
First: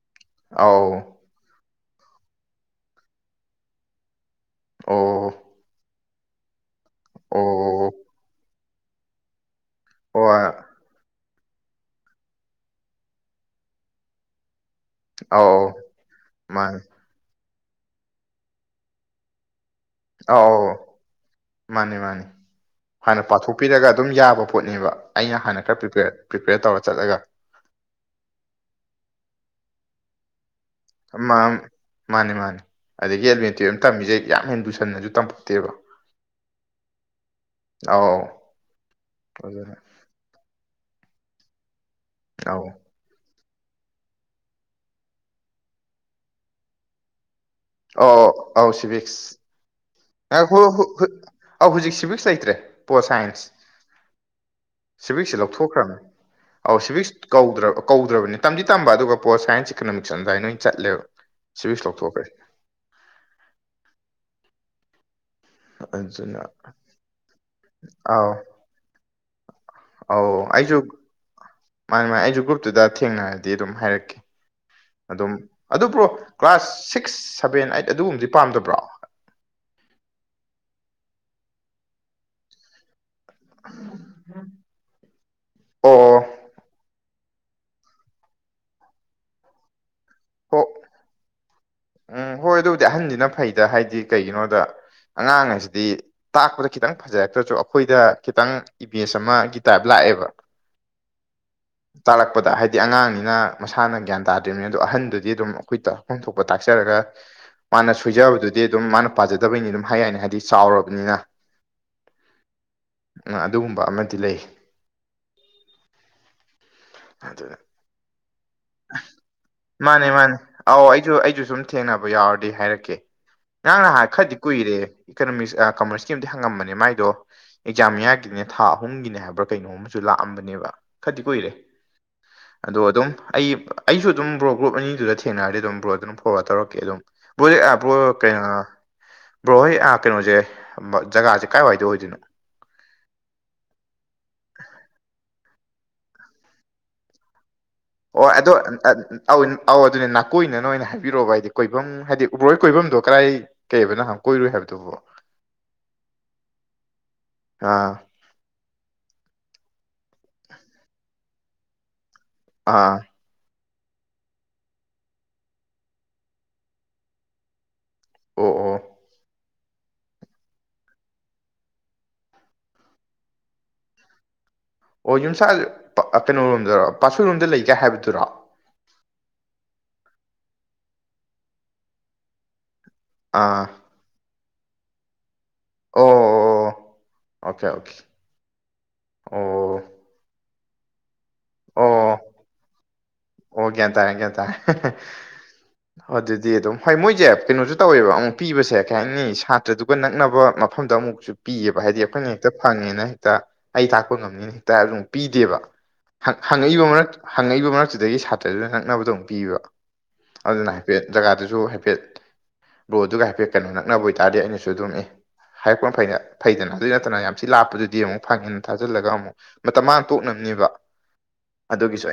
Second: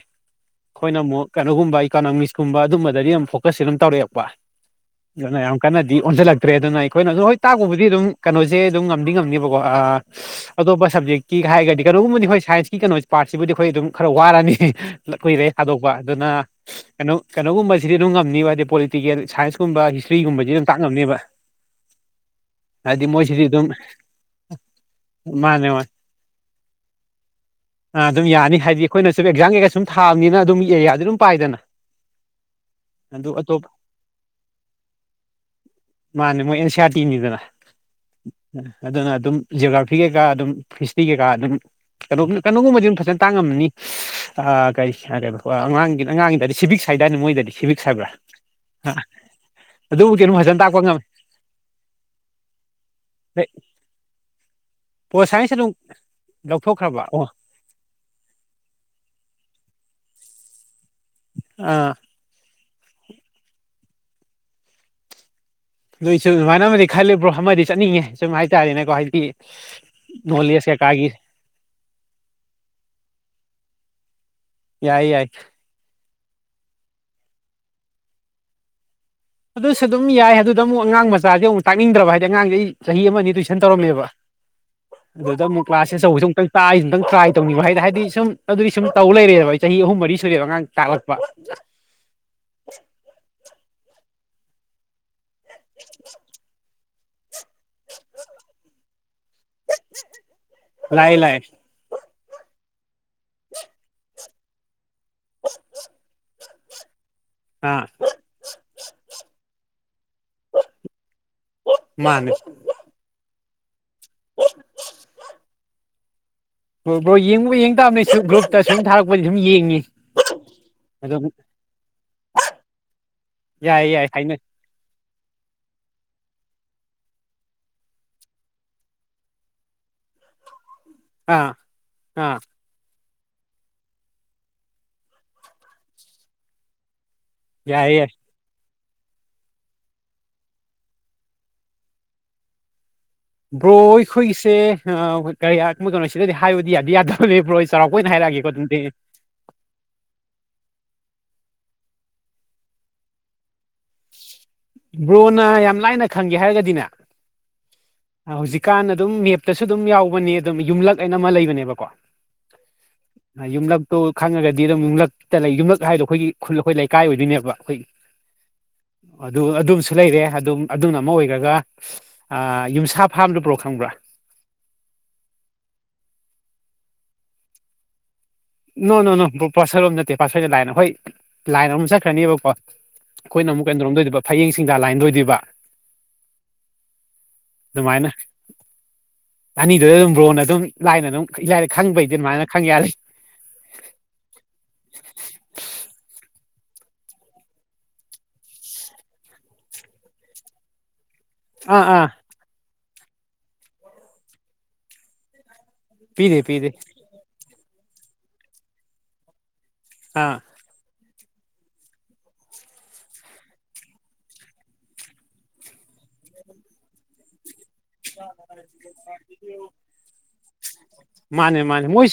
[SPEAKER 2] ꯑꯧ
[SPEAKER 1] ꯑꯩꯈꯣꯏꯅ ꯑꯃꯨꯛ ꯀꯩꯅꯣꯒꯨꯝꯕ ꯏꯀꯣꯅꯣꯃꯤꯛꯁꯀꯨꯝꯕ ꯑꯗꯨꯝꯕꯗꯗꯤ ꯌꯥꯝ ꯐꯣꯀꯁꯁꯦ ꯑꯗꯨꯝ ꯇꯧꯔꯛꯄ
[SPEAKER 2] ꯑꯣ
[SPEAKER 1] ꯑꯗꯨꯅ ꯌꯥꯝ ꯗꯤ ꯑꯣꯟꯖꯤꯜꯂꯛꯇ꯭ꯔꯦ ꯑꯗꯨꯅ ꯑꯩꯈꯣꯏꯅꯖꯨ ꯍꯣꯏ ꯇꯥꯛꯄꯕꯨꯗꯤ
[SPEAKER 2] ꯑꯣ
[SPEAKER 1] ꯑꯗꯨꯝ ꯀꯩꯅꯣꯁꯦ ꯑꯗꯨꯝ ꯉꯝꯗꯤ ꯉꯝꯅꯤꯕꯀꯣ ꯑꯥ
[SPEAKER 2] ꯍꯣꯢ
[SPEAKER 1] ꯑꯇꯣꯞꯄ ꯁꯕꯖꯦꯛꯀꯤ ꯍꯥꯏꯔꯒꯗꯤ ꯀꯩꯅꯣꯒꯨꯝꯕꯗꯤ ꯍꯣꯏ ꯁꯥꯏꯟꯁꯀꯤ ꯀꯩꯅꯣꯁꯤ ꯄꯥꯔꯠꯁꯤꯕꯨꯗꯤ ꯑꯩꯈꯣꯏ ꯑꯗꯨꯝ ꯈꯔ ꯋꯥꯔꯅꯤ ꯀꯨꯏꯔꯦ
[SPEAKER 2] ꯑꯧ
[SPEAKER 1] ꯊꯗꯣꯛꯄ ꯑꯗꯨꯅ
[SPEAKER 2] ꯃꯥꯅꯤ
[SPEAKER 1] ꯀꯩꯅꯣ ꯀꯩꯅꯣꯒꯨꯝꯕꯁꯤꯗꯤ ꯑꯗꯨꯝ ꯉꯝꯅꯤꯕ ꯍꯥꯏꯗꯤ ꯄꯣꯂꯤꯇꯤꯀꯦꯜ ꯁꯥꯏꯟꯁꯀꯨꯝꯕ ꯍꯤꯁꯇ꯭ꯔꯤꯒꯨꯝꯕꯁꯤꯗꯤ ꯑꯗꯨꯝ ꯇꯥꯛ ꯉꯝꯅꯦꯕ
[SPEAKER 2] ꯃꯥꯅꯦ ꯃꯥꯅꯦ ꯍꯥꯟꯅ ꯄꯥꯊꯣꯛꯄꯤꯔꯒ ꯑꯗꯨꯝ ꯌꯥꯕ ꯄꯣꯠꯅꯤꯕ ꯑꯩꯅ ꯍꯥꯟꯅ
[SPEAKER 1] ꯃꯥꯅꯦ
[SPEAKER 2] ꯈꯔ
[SPEAKER 1] ꯃꯥꯅꯦ
[SPEAKER 2] ꯄ꯭ꯔꯤꯄꯔ ꯄ꯭ꯔꯤꯄꯦꯌꯔ ꯇꯧꯔ ꯆꯠꯂꯒ
[SPEAKER 1] ꯑꯥ ꯑꯗꯨꯝ ꯌꯥꯅꯤ ꯍꯥꯏꯗꯤ ꯑꯩꯈꯣꯏꯅ ꯁꯨꯝ ꯑꯦꯛꯖꯥꯝ ꯀꯩꯀ ꯁꯨꯝ ꯊꯥꯝꯅꯤꯅ ꯑꯗꯨꯝ ꯑꯦꯌꯥ
[SPEAKER 2] ꯑꯃꯝ ꯃꯥꯅꯦ ꯃꯥꯅꯦ ꯑꯗꯒꯤ
[SPEAKER 1] ꯑꯗꯨ
[SPEAKER 2] ꯏꯂꯚꯦꯟ
[SPEAKER 1] ꯑꯇꯣꯞ
[SPEAKER 2] ꯇꯨꯌꯦꯞ ꯇꯝꯃꯤꯁꯦ ꯌꯥꯝ ꯍꯦꯟ ꯂꯨꯁꯟꯅꯖꯨ ꯇꯝ
[SPEAKER 1] ꯃꯥꯅꯦ ꯃꯣꯏ ꯑꯦꯟ ꯁꯤ ꯑꯥꯔ ꯇꯤꯅꯤꯗꯅ
[SPEAKER 2] ꯑꯧ
[SPEAKER 1] ꯑꯗꯨꯅ ꯑꯗꯨꯝ
[SPEAKER 2] ꯑꯗꯨꯅ
[SPEAKER 1] ꯖꯤꯑꯣꯒ꯭ꯔꯥꯞ ꯐꯤ ꯀꯩꯀꯥ ꯑꯗꯨꯝ ꯐꯤꯔꯁꯇ꯭ꯔꯤ ꯀꯩꯀꯥ ꯑꯗꯨꯝ ꯀꯩꯅꯣꯒꯤ
[SPEAKER 2] ꯑꯧ
[SPEAKER 1] ꯀꯩꯅꯣꯒꯨꯝꯕꯗꯤ ꯑꯗꯨꯝ ꯐꯖꯟ ꯇꯥꯡ ꯉꯝꯃꯅꯤ ꯑꯥ ꯀꯔꯤ [unintelligible] ꯑꯉꯥꯡꯒꯤ ꯑꯉꯥꯡꯒꯤꯗꯗꯤ ꯁꯤꯚꯤꯛꯁ ꯍꯥꯏꯗꯥꯏꯅꯦ ꯃꯣꯏꯗꯗꯤ ꯁꯤꯚꯤꯛ
[SPEAKER 2] ꯑꯣ ꯑꯥꯎ ꯁꯤꯚꯤꯛꯁ
[SPEAKER 1] ꯑꯗꯨꯕꯨꯗꯤ ꯑꯗꯨꯝ
[SPEAKER 2] ꯉꯥꯏꯈꯣ
[SPEAKER 1] ꯐꯖꯅ ꯇꯥꯛꯄ
[SPEAKER 2] ꯈꯣ
[SPEAKER 1] ꯉꯝꯃꯦ
[SPEAKER 2] ꯈꯣꯏ ꯑꯧ ꯍꯧꯖꯤꯛ ꯁꯤꯚꯤꯛꯁ ꯂꯩꯇ꯭ꯔꯦ ꯄꯣꯜ ꯁꯥꯏꯟꯁ
[SPEAKER 1] ꯑꯗꯩ ꯄꯣꯜ
[SPEAKER 2] ꯁꯤꯚꯤꯛꯁꯦ
[SPEAKER 1] ꯁꯥꯏꯟꯁ ꯑꯗꯨꯝ
[SPEAKER 2] ꯂꯧꯊꯣꯛꯈ꯭ꯔꯝꯅꯦ ꯑꯧ
[SPEAKER 1] ꯂꯧꯊꯣꯛꯈ꯭ꯔꯕ
[SPEAKER 2] ꯁꯤꯚꯤꯛꯁ
[SPEAKER 1] ꯑꯣ
[SPEAKER 2] ꯀꯧꯗ꯭ꯔꯕ ꯀꯧꯗ꯭ꯔꯕꯅꯤ ꯇꯝꯗꯤ ꯇꯝꯕ ꯑꯗꯨꯒ ꯄꯣꯜ ꯁꯥꯏꯟꯁ ꯏꯀꯅꯣꯃꯤꯛꯁ ꯑꯗꯨꯗꯥꯏꯟꯅ ꯑꯣꯏ ꯆꯠꯂꯦꯕ ꯁꯤꯚꯤꯛꯁ
[SPEAKER 1] ꯑꯥ
[SPEAKER 2] ꯂꯧꯊꯣꯛꯈ꯭ꯔꯦ
[SPEAKER 1] ꯅꯣꯏꯁꯨ
[SPEAKER 2] ꯑꯗꯨꯅ
[SPEAKER 1] ꯑꯗꯨꯃꯥꯏꯅꯕꯨꯗꯤ ꯈꯜꯂꯦ ꯕ꯭ꯔꯣ ꯑꯃꯥꯗꯤ ꯆꯠꯅꯤꯡꯉꯦ
[SPEAKER 2] ꯑꯧ
[SPEAKER 1] ꯁꯨꯝ ꯍꯥꯏꯇꯥꯔꯦꯅꯦꯀꯣ ꯍꯥꯏꯗꯤ
[SPEAKER 2] ꯑꯧ
[SPEAKER 1] ꯅꯣꯂꯦꯖ
[SPEAKER 2] ꯑꯩꯁꯨ
[SPEAKER 1] ꯀꯩꯀꯥꯒꯤ
[SPEAKER 2] ꯃꯥꯅꯦ ꯃꯥꯅꯦ ꯑꯩꯁꯨ ꯒ꯭ꯔꯨꯞꯇꯨꯗ ꯊꯦꯡꯅꯔꯗꯤ ꯑꯗꯨꯝ ꯍꯥꯏꯔꯛꯀꯦ
[SPEAKER 1] ꯌꯥꯏ ꯌꯥꯏ
[SPEAKER 2] ꯑꯗꯨꯝ ꯑꯗꯨ bro class six seven eight ꯑꯗꯨꯒꯨꯝꯕꯗꯤ ꯄꯥꯝꯗꯕ꯭ꯔꯣ
[SPEAKER 1] ꯑꯗꯨꯁꯨ ꯑꯗꯨꯝ ꯌꯥꯏ ꯑꯗꯨꯗ ꯑꯃꯨꯛ ꯑꯉꯥꯡ ꯃꯆꯥꯗꯤ ꯑꯃꯨꯛ ꯇꯥꯛꯅꯤꯡꯗ꯭ꯔꯕ ꯍꯥꯏꯗꯤ ꯑꯉꯥꯡꯆꯩ ꯆꯍꯤ ꯑꯃ ꯑꯅꯤ ꯇꯨꯏꯁꯟ ꯇꯧꯔꯝꯃꯦꯕ ꯑꯗꯨꯗ ꯑꯃꯨꯛ ꯀ꯭ꯂꯥꯁꯁꯦ
[SPEAKER 2] ꯑꯣ
[SPEAKER 1] ꯑꯆꯧꯕꯁꯤ ꯑꯃꯨꯛꯇꯪ ꯇꯥꯏ ꯑꯝꯇꯪ ꯇꯔꯥꯏ ꯇꯧꯅꯤꯡꯕ ꯍꯥꯏꯅ ꯍꯥꯏꯗꯤ ꯁꯨꯝ ꯑꯗꯨꯗꯤ ꯁꯨꯝ ꯇꯧ ꯂꯩꯔꯦꯕ ꯑꯩ ꯆꯍꯤ ꯑꯍꯨꯝ ꯃꯔꯤ ꯁꯨꯔꯦꯕ
[SPEAKER 2] ꯍꯣ
[SPEAKER 1] ꯑꯉꯥꯡ ꯇꯥꯛꯂꯛꯄ
[SPEAKER 2] ꯎꯝ ꯍꯣꯏ ꯑꯗꯨꯕꯨꯗꯤ ꯑꯍꯟꯖꯤꯅ ꯐꯩꯗ ꯍꯥꯏꯗꯤ ꯀꯩꯒꯤꯅꯣꯗ ꯑꯉꯥꯡ ꯍꯥꯏꯁꯤꯗꯤ ꯇꯥꯛꯄꯗ ꯈꯤꯇꯪ ꯐꯖꯔꯛꯇ꯭ꯔꯁꯨ ꯑꯩꯈꯣꯏꯗ ꯈꯤꯇꯪ ꯏꯚꯦꯟꯁ ꯑꯃꯥ ꯒꯤ ꯇꯥꯏꯞ ꯂꯥꯛꯑꯦꯕ
[SPEAKER 1] ꯂꯥꯛꯑꯦ ꯂꯥꯛꯑꯦ
[SPEAKER 2] ꯇꯥꯛꯂꯛꯄꯗ ꯍꯥꯏꯗꯤ ꯑꯉꯥꯡꯅꯤꯅ ꯃꯁꯥꯅ ꯒ꯭ꯌꯥꯟ ꯇꯥꯗ꯭ꯔꯤꯝꯅꯤꯅ ꯑꯗꯣ ꯑꯍꯟꯗꯨꯗꯤ ꯑꯗꯨꯝ ꯑꯩꯈꯣꯏ ꯇꯥꯛꯐꯝ ꯊꯣꯛꯕ ꯄꯥ ꯇꯥꯛꯆꯔꯒ
[SPEAKER 1] ꯑꯥ
[SPEAKER 2] ꯃꯥꯅ ꯁꯣꯏꯖꯕꯗꯨꯗꯤ ꯑꯗꯨꯝ ꯃꯥꯅ ꯄꯥꯖꯗꯕꯩꯅꯤ ꯑꯗꯨꯝ ꯍꯥꯏ ꯌꯥꯏꯅ ꯍꯥꯏꯗꯤ ꯆꯥꯎꯔꯕꯅꯤꯅ
[SPEAKER 1] ꯃꯥꯅꯦ
[SPEAKER 2] ꯃꯥ ꯑꯗꯨꯒꯨꯝꯕ ꯑꯃꯥꯗꯤ ꯂꯩ
[SPEAKER 1] ꯕ꯭ꯔꯣ ꯌꯦꯡꯕꯨ
[SPEAKER 2] ꯑꯗꯨꯅ
[SPEAKER 1] ꯌꯦꯡꯇꯥꯝꯅꯦ ꯆꯨ ꯒ꯭ꯔꯨꯞ
[SPEAKER 2] ꯃꯥꯅꯦ ꯃꯥꯅꯦ ꯑꯧ ꯑꯩꯖꯨ
[SPEAKER 1] ꯑꯗꯨꯝ
[SPEAKER 2] ꯑꯩꯖꯨ ꯁꯨꯝ ꯊꯦꯡꯅꯕ ꯌꯥꯎꯔꯗꯤ ꯍꯥꯏꯔꯛꯀꯦ ꯉꯔꯥꯡ
[SPEAKER 1] ꯌꯥꯏ
[SPEAKER 2] ꯅꯍꯥꯟ
[SPEAKER 1] ꯌꯥꯏ
[SPEAKER 2] ꯈꯔꯗꯤ
[SPEAKER 1] ꯍꯥꯏꯅꯩ
[SPEAKER 2] ꯀꯨꯏꯔꯦ ꯏꯀꯣꯅꯣꯃꯤꯛꯁ ꯑꯥ ꯀꯃꯔꯁꯀꯤ ꯑꯝꯗꯤ ꯍꯪꯉꯝꯕꯅꯦ ꯃꯥꯏꯗꯣ ꯑꯦꯛꯖꯥꯝ ꯃꯥꯌꯥꯀꯤꯅꯦ ꯊꯥ ꯑꯍꯨꯝꯒꯤꯅꯦ ꯍꯥꯏꯕ꯭ꯔꯥ ꯀꯩꯅꯣꯝ ꯑꯃꯁꯨ ꯂꯥꯛꯑꯝꯕꯅꯦꯕ ꯈꯇꯤ ꯀꯨꯏꯔꯦ
[SPEAKER 1] ꯑꯥ ꯑꯥ
[SPEAKER 2] ꯑꯗꯣ ꯑꯗꯨꯝ ꯑꯩ ꯑꯩꯁꯨ ꯑꯗꯨꯝ ꯕ꯭ꯔꯣ ꯒ꯭ꯔꯨꯞ ꯑꯅꯤꯗꯨꯗ ꯊꯦꯡꯅꯔꯗꯤ ꯑꯗꯨꯝ ꯕ꯭ꯔꯣ ꯑꯗꯨ ꯐꯣꯔꯋꯥꯔꯠ ꯇꯧꯔꯛꯀꯦ ꯑꯗꯨꯝ ꯕ꯭ꯔꯣꯖꯦ ꯑꯥ
[SPEAKER 1] ꯌꯥꯏꯌꯦ ꯌꯥꯏ
[SPEAKER 2] ꯀꯩꯅꯣ ꯕ꯭ꯔꯣ ꯍꯣꯏ ꯑ ꯀꯩꯅꯣꯖꯦ ꯎꯝ ꯖꯒꯥꯖꯦ ꯀꯥꯏ ꯋꯥꯏꯗ ꯑꯣꯏꯗꯣꯏꯅꯣ
[SPEAKER 1] ꯕ꯭ꯔꯣ ꯑꯩꯈꯣꯏꯒꯤꯁꯦ ꯑ ꯀꯔꯤꯌꯥ ꯃꯣꯏ ꯀꯩꯅꯣ ꯁꯤꯗꯗꯤ ꯍꯥꯏꯕꯗꯤ ꯌꯥꯗꯤ ꯌꯥꯗꯕꯅꯦ ꯕ꯭ꯔꯣ ꯆꯥꯎꯔꯥꯛꯄ ꯑꯣꯏꯅ
[SPEAKER 2] ꯑꯣ
[SPEAKER 1] ꯍꯥꯏꯔꯛꯑꯒꯦꯀꯣ
[SPEAKER 2] ꯑꯗꯣ
[SPEAKER 1] ꯑꯗꯨꯗꯤ
[SPEAKER 2] ꯑꯧ ꯑꯧ ꯑꯗꯨꯅꯦ ꯅꯥꯀꯣꯏꯅꯅ ꯑꯣꯏꯅ ꯍꯥꯏꯕꯤꯔꯛꯑꯣꯕ ꯍꯥꯏꯗꯤ ꯀꯣꯏꯕꯝ ꯍꯥꯏꯗꯤ ꯕ꯭ꯔꯣ ꯍꯣꯏꯒꯤ ꯀꯣꯏꯕꯝꯗꯣ ꯀꯗꯥꯏ ꯀꯩꯑꯕ ꯅꯍꯥꯟꯃꯨꯛ
[SPEAKER 1] ꯕ꯭ꯔꯣꯅ ꯌꯥꯝ ꯂꯥꯏꯅ ꯈꯪꯒꯦ ꯍꯥꯏꯔꯒꯗꯤꯅꯦ
[SPEAKER 2] ꯑꯥ
[SPEAKER 1] ꯍꯧꯖꯤꯛꯀꯥꯟ ꯑꯗꯨꯝ ꯃꯦꯞꯇꯁꯨ ꯑꯗꯨꯝ ꯌꯥꯎꯕꯅꯦ ꯑꯗꯨꯝ ꯌꯨꯝꯂꯛ ꯑꯅ ꯑꯃ ꯂꯩꯕꯅꯦꯕꯀꯣ
[SPEAKER 2] ꯑꯥ
[SPEAKER 1] ꯌꯨꯝꯂꯛꯇꯣ ꯈꯪꯉꯒꯗꯤ ꯑꯗꯨꯝ ꯌꯨꯝꯂꯛꯇ ꯂꯩ ꯌꯨꯝꯂꯛ ꯍꯥꯏꯗꯣ ꯑꯩꯈꯣꯏꯒꯤ ꯈꯨꯜ ꯑꯩꯈꯣꯏ ꯂꯩꯀꯥꯏ ꯑꯣꯏꯗꯣꯏꯅꯦꯕ ꯑꯩꯈꯣꯏ
[SPEAKER 2] ꯑꯣ ꯑꯣ
[SPEAKER 1] ꯑꯗꯨ ꯑꯗꯨꯝꯁꯨ ꯂꯩꯔꯦ ꯑꯗꯨꯝ ꯑꯗꯨꯅ ꯑꯃ ꯑꯣꯏꯒ꯭ꯔꯒ ꯑ ꯌꯨꯝꯁꯥ ꯐꯥꯝꯗꯣ ꯕ꯭ꯔꯣ ꯈꯪꯕ꯭ꯔꯥ
[SPEAKER 2] ꯑꯣ ꯌꯨꯝꯁꯥꯖꯦ ꯑ ꯀꯩꯅꯣꯔꯣꯝꯗꯔꯣ ꯄꯥꯠꯁꯣꯏꯔꯣꯝꯗ ꯂꯩ ꯀꯥꯏ ꯍꯥꯏꯕꯗꯨꯔꯣ
[SPEAKER 1] ꯅꯣ ꯅꯣ ꯅꯣ ꯕ꯭ꯔꯣ ꯄꯥꯠꯁꯣꯏꯔꯣꯝ ꯅꯠꯇꯦ ꯄꯥꯠꯁꯣꯏꯗ ꯂꯥꯏꯟ ꯑꯩꯈꯣꯏ ꯂꯥꯏꯟ ꯑꯃꯥ ꯆꯠꯈ꯭ꯔꯅꯦꯕꯀꯣ ꯑꯩꯈꯣꯏꯅ
[SPEAKER 2] ꯑꯥ
[SPEAKER 1] ꯑꯃꯨꯛ ꯀꯩꯅꯣꯔꯣꯝꯗ ꯑꯣꯏꯗꯣꯏꯕ ꯐꯌꯦꯡ ꯁꯤꯡꯗꯥ ꯂꯥꯏꯟꯗ ꯑꯣꯏꯗꯣꯏꯕ
[SPEAKER 2] ꯑꯣ ꯑꯣ ꯑꯣꯀꯦ ꯑꯣꯀꯦ
[SPEAKER 1] ꯑꯗꯨꯃꯥꯏꯅ
[SPEAKER 2] ꯑꯣ
[SPEAKER 1] ꯑꯅꯤꯗꯨꯗ ꯗꯨꯝ ꯕ꯭ꯔꯣꯅ ꯑꯗꯨꯝ ꯂꯥꯏꯅ ꯑꯗꯨꯝ ꯌꯥꯔꯦ ꯈꯪꯕꯩꯗꯤ
[SPEAKER 2] ꯑꯣ
[SPEAKER 1] ꯑꯗꯨꯃꯥꯏꯅ ꯈꯪ ꯌꯥꯔꯦ
[SPEAKER 2] ꯑꯣ ꯒ꯭ꯌꯥꯟ ꯇꯥꯔꯦ ꯒ꯭ꯌꯥꯟ ꯇꯥꯔꯦ ꯍꯦ ꯍꯦ
[SPEAKER 1] [inaudible]
[SPEAKER 2] ꯑꯗꯨꯗꯤ ꯑꯗꯨꯝ ꯍꯣꯏ ꯃꯣꯏꯖꯦ ꯀꯩꯅꯣꯖꯨ ꯇꯧꯋꯦꯕ ꯑꯃꯨꯛ ꯄꯤꯕꯁꯦ ꯀꯩ ꯍꯥꯏꯅꯤ ꯁꯥꯇ꯭ꯔꯗꯨꯒ ꯅꯛꯅꯕ ꯃꯐꯝꯗ ꯑꯃꯨꯛꯁꯨ ꯄꯤꯌꯦꯕ
[SPEAKER 1] ꯑꯥ
[SPEAKER 2] ꯍꯥꯏꯗꯤ
[SPEAKER 1] ꯑꯥ
[SPEAKER 2] ꯑꯩꯈꯣꯏꯅ ꯍꯦꯛꯇ ꯐꯪꯉꯦꯅ ꯍꯦꯛꯇ ꯑꯩ ꯇꯛꯄ ꯉꯝꯅꯦꯅ ꯍꯦꯛꯇ ꯑꯗꯨꯝ ꯄꯤꯗꯦꯕ ꯍꯪ
[SPEAKER 1] ꯄꯤꯗꯦ ꯄꯤꯗꯦ
[SPEAKER 2] ꯍꯪꯉꯛꯏꯕ ꯃꯔꯛ ꯍꯪꯉꯛꯏꯕ ꯃꯔꯛꯇꯨꯗꯒꯤ ꯁꯥꯇ꯭ꯔꯗꯨꯅꯥ ꯅꯛꯅꯕꯗꯣ ꯑꯃꯨꯛ ꯄꯤꯌꯦꯕ
[SPEAKER 1] ꯑꯥ
[SPEAKER 2] ꯑꯗꯨꯅ ꯍꯥꯏꯐꯦꯠ ꯖꯒꯥꯗꯨꯖꯨ ꯍꯥꯏꯐꯦꯠ ꯕ꯭ꯔꯣ ꯑꯗꯨꯒ ꯍꯥꯏꯐꯦꯠ ꯀꯩꯅꯣ ꯅꯛꯅꯕ ꯑꯣꯏꯇꯥꯔꯗꯤ ꯑꯩꯅꯁꯨ ꯑꯗꯨꯝ ꯍꯥꯏꯔꯛꯄ ꯐꯩꯗꯅ ꯐꯩꯗꯅ ꯑꯗꯨꯗꯤ ꯅꯠꯇꯅ ꯌꯥꯝ ꯊꯤꯅ ꯂꯥꯞ ꯑꯗꯨꯗꯤ ꯑꯃꯨꯛ ꯐꯥꯏꯐꯀꯤ ꯑꯃꯨꯛ ꯊꯥꯖꯤꯜꯂꯒ ꯑꯃꯨꯛ ꯃꯇꯝ ꯃꯥꯡꯉ ꯇꯣꯛꯅꯝꯅꯦꯕ
[SPEAKER 1] ꯃꯥꯅꯦ ꯃꯥꯅꯦ ꯃꯣꯏ